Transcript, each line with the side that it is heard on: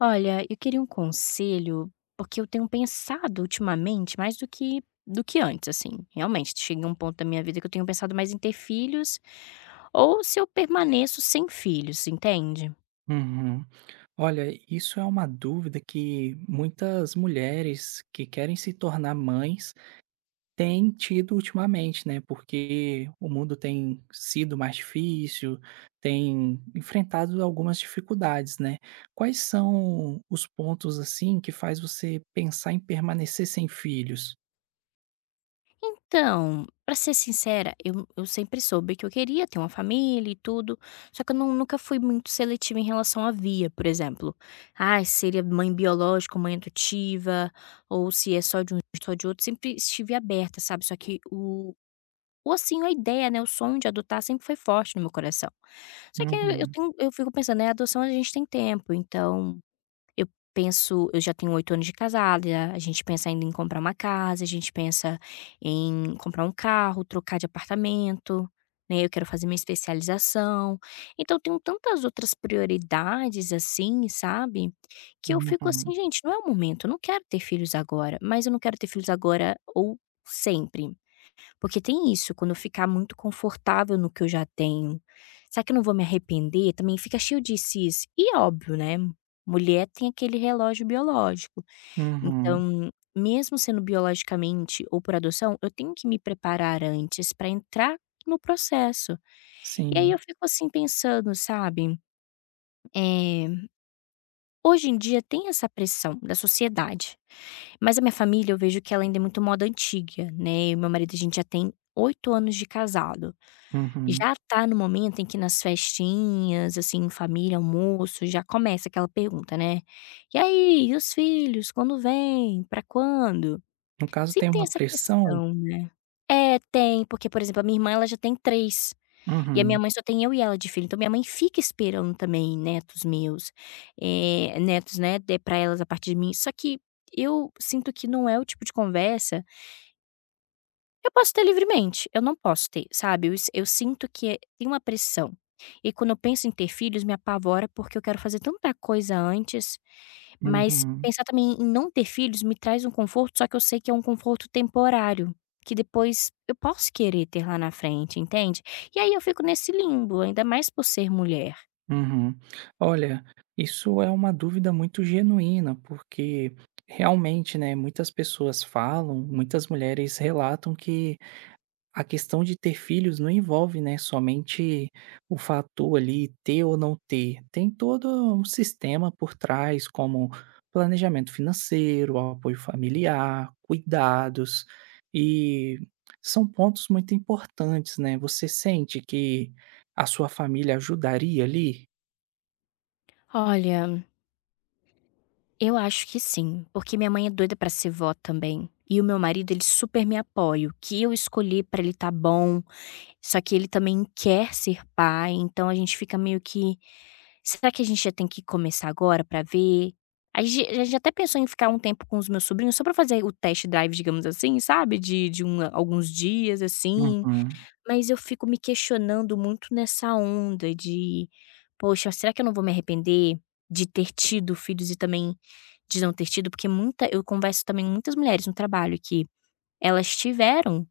left: Olha, eu queria um conselho, porque eu tenho pensado ultimamente mais do que antes, assim. Realmente, cheguei a um ponto da minha vida que eu tenho pensado mais em ter filhos ou se eu permaneço sem filhos, entende?
right: Uhum. Olha, isso é uma dúvida que muitas mulheres que querem se tornar mães têm tido ultimamente, né? Porque o mundo tem sido mais difícil, tem enfrentado algumas dificuldades, né? Quais são os pontos assim que faz você pensar em permanecer sem filhos?
left: Então, pra ser sincera, eu sempre soube que eu queria ter uma família e tudo, só que eu não- nunca fui muito seletiva em relação à via, por exemplo. Ah, seria mãe biológica, ou mãe adotiva, ou se é só de um, só de outro, sempre estive aberta, sabe? Só que o Ou assim, a ideia, né, o sonho de adotar sempre foi forte no meu coração. Só que
right: Uhum,
left: eu fico pensando, né, adoção a gente tem tempo, então eu penso eu já tenho 8 anos de casada, a gente pensa ainda em comprar uma casa, a gente pensa em comprar um carro, trocar de apartamento, né, eu quero fazer minha especialização. Então eu tenho tantas outras prioridades, assim, sabe, que eu fico
right: uhum,
left: assim: "Gente, não é o momento, eu não quero ter filhos agora", mas eu não quero ter filhos agora ou sempre. Porque tem isso, quando eu ficar muito confortável no que eu já tenho, será que eu não vou me arrepender? Também fica cheio de "sis". E é óbvio, né, mulher tem aquele relógio biológico.
right: uhum,
left: Então, mesmo sendo biologicamente ou por adoção, eu tenho que me preparar antes para entrar no processo. E aí eu
right: sim,
left: fico, assim, pensando, sabe, eh, hoje em dia tem essa pressão da sociedade, mas a minha família eu vejo que ela ainda é muito moda antiga, né, eu e meu marido, a gente já tem 8 anos de casado.
right: uhum.
left: Já tá no momento em que nas festinhas, assim, família, almoço, já começa aquela pergunta, né: "E aí, e os filhos, quando vem Pra quando?".
right: No caso,
left: Sempre
right: tem
left: tem
right: uma
left: essa
right: pressão?
left: questão, né. É, tem, porque, por exemplo, a minha irmã, ela já tem 3 e a
right: Uhum,
left: minha mãe só tem eu e ela de filho, então minha mãe fica esperando também netos meus, eh, netos, né, dê pra elas a partir de mim. Só que eu sinto que não é o tipo de conversa eu posso ter livremente, eu não posso ter, sabe, eu sinto que tem uma pressão. E quando eu penso em ter filhos me apavora, porque eu quero fazer tanta coisa antes, mas
right: uhum.
left: pensar também em não ter filhos me traz um conforto, só que eu sei que é um conforto temporário, que depois eu posso querer ter lá na frente, entende. E aí eu fico nesse limbo, ainda mais por ser mulher.
right: Uhum. Olha, isso é uma dúvida muito genuína, porque realmente, né, muitas pessoas falam, muitas mulheres relatam que a questão de ter filhos não envolve, né, somente o fator ali ter ou não ter. Tem todo um sistema por trás, como planejamento financeiro, apoio familiar, cuidados, e são pontos muito importantes, né? Você sente que a sua família ajudaria ali?
left: Olha, eu acho que sim, porque minha mãe é doida pra ser vó também, e o meu marido ele super me apoia, o que eu escolhi pra ele tá bom. Só que ele também quer ser pai, então a gente fica meio que: "Será que a gente já tem que começar agora pra ver?" A gente até pensou em ficar um tempo com os meus sobrinhos só pra fazer o test drive, digamos assim, sabe, de alguns dias, assim,
right: Uhum,
left: mas eu fico me questionando muito nessa onda de: "Poxa, será que eu não vou me arrepender de ter tido filhos e também de não ter tido?" Porque muita eu converso também com muitas mulheres no trabalho que elas tiveram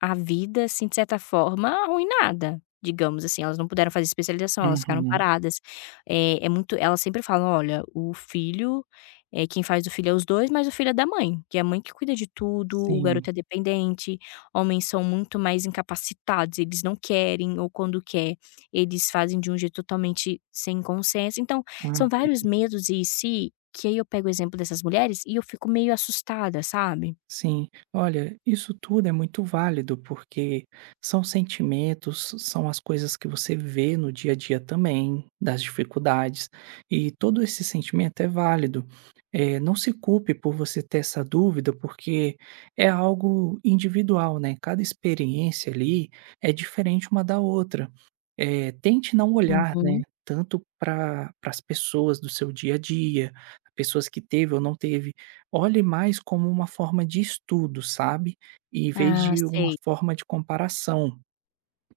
left: a vida, assim, de certa forma, arruinada, digamos assim, elas não puderam fazer especialização, elas ficaram
right: uhum,
left: paradas. Eh, é muito Elas sempre falam: "Olha, o filho, quem faz o filho é os dois, mas o filho é da mãe, que é a mãe que cuida de tudo, o garoto
right: sim,
left: é dependente, homens são muito mais incapacitados, eles não querem ou quando quer, eles fazem de um jeito totalmente sem consenso". Então, são
right: hã.
left: vários medos e "se", que aí eu pego o exemplo dessas mulheres e eu fico meio assustada, sabe.
right: Sim, olha, isso tudo é muito válido porque são sentimentos, são as coisas que você vê no dia a dia também, das dificuldades, e todo esse sentimento é válido. Não se culpe por você ter essa dúvida, porque é algo individual, né? Cada experiência ali é diferente uma da outra. Tente não olhar, né,
left: Uhum.
right: tanto para as pessoas do seu dia a dia, pessoas que teve ou não teve. Olhe mais como uma forma de estudo, sabe, em vez
left: Ah,
right: de uma
left: sei.
right: forma de comparação,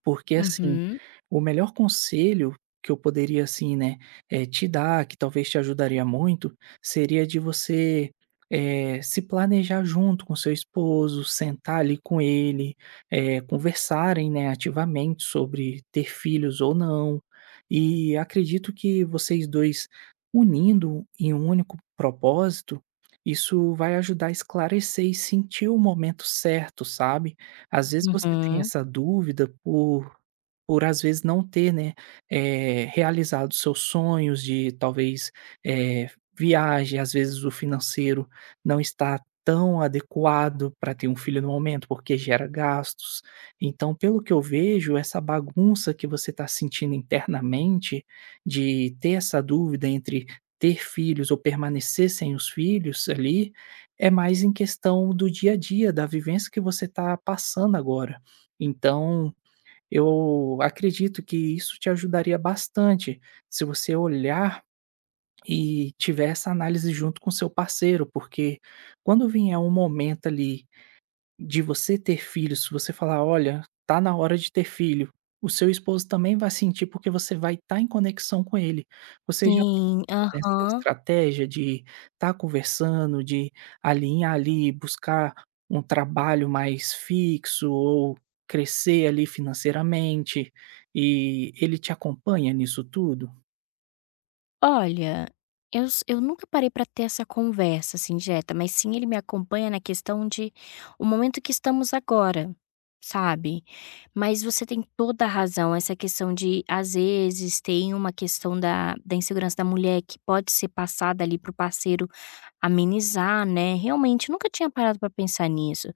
right: porque, assim,
left: Uhum.
right: o melhor conselho que eu poderia, assim, né, te dar, que talvez te ajudaria muito, seria de você, se planejar junto com seu esposo, sentar ali com ele, conversarem, né, ativamente sobre ter filhos ou não. E acredito que vocês 2 unindo em um único propósito, isso vai ajudar a esclarecer e sentir o momento certo, sabe? Às vezes você tem
left: Uhum.
right: essa dúvida por às vezes não ter, né, realizado seus sonhos de talvez, eh, viagem, às vezes o financeiro não está tão adequado para ter um filho no momento, porque gera gastos. Então, pelo que eu vejo, essa bagunça que você está sentindo internamente, de ter essa dúvida entre ter filhos ou permanecer sem os filhos ali, é mais em questão do dia a dia, da vivência que você está passando agora. Então, eu acredito que isso te ajudaria bastante, se você olhar e tiver essa análise junto com seu parceiro, porque quando vier um momento ali de você ter filhos, se você falar: "Olha, tá na hora de ter filho", o seu esposo também vai sentir, porque você vai estar em conexão com ele. Você já
left: Sim,
right: pensou nessa
left: aham.
right: estratégia de estar conversando, de alinhar ali, buscar um trabalho mais fixo ou crescer ali financeiramente, e ele te acompanha nisso tudo?
left: Olha, eu nunca parei para ter essa conversa, assim, direta, mas sim ele me acompanha na questão de o momento que estamos agora, sabe. Mas você tem toda a razão, essa questão de, às vezes, tem uma questão da insegurança da mulher que pode ser passada ali pro parceiro amenizar, né. Realmente, nunca tinha parado para pensar nisso.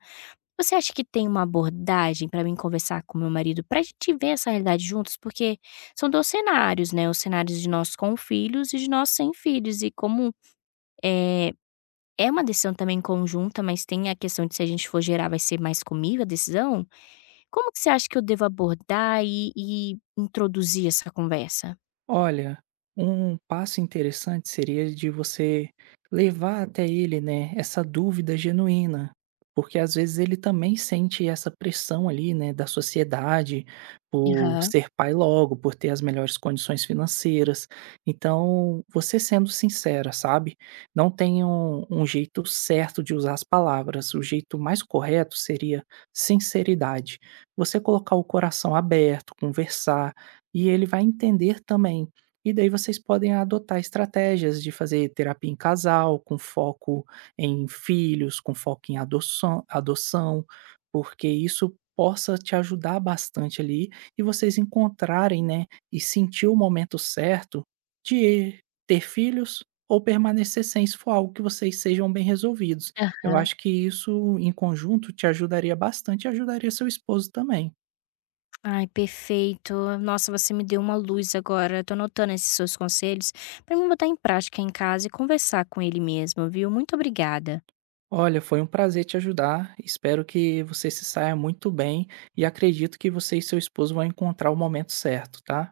left: Você acha que tem uma abordagem para mim conversar com meu marido, para a gente ver essa realidade juntos? Porque são 2 cenários, né, os cenários de nós com filhos e de nós sem filhos e como, eh, é uma decisão também conjunta, mas tem a questão de se a gente for gerar vai ser mais comigo a decisão, como que você acha que eu devo abordar e introduzir essa conversa?
right: Olha, um passo interessante seria de você levar até ele, né, essa dúvida genuína, porque às vezes ele também sente essa pressão ali, né, da sociedade por
left: Aham,
right: ser pai logo, por ter as melhores condições financeiras. Então, você sendo sincera, sabe? Não tem um jeito certo de usar as palavras. O jeito mais correto seria sinceridade. Você colocar o coração aberto, conversar e ele vai entender também. E daí vocês podem adotar estratégias de fazer terapia em casal, com foco em filhos, com foco em adoção, porque isso possa te ajudar bastante ali e vocês encontrarem, né, e sentir o momento certo de ter filhos ou permanecer sem, se for algo que vocês sejam bem resolvidos. Eu
left: aham.
right: acho que isso em conjunto te ajudaria bastante e ajudaria seu esposo também.
left: Ai, perfeito. Nossa, você me deu uma luz agora. Tô anotando esses seus conselhos pra me botar em prática em casa e conversar com ele mesmo, viu? Muito obrigada.
right: Olha, foi um prazer te ajudar. Espero que você se saia muito bem e acredito que você e seu esposo vão encontrar o momento certo, tá?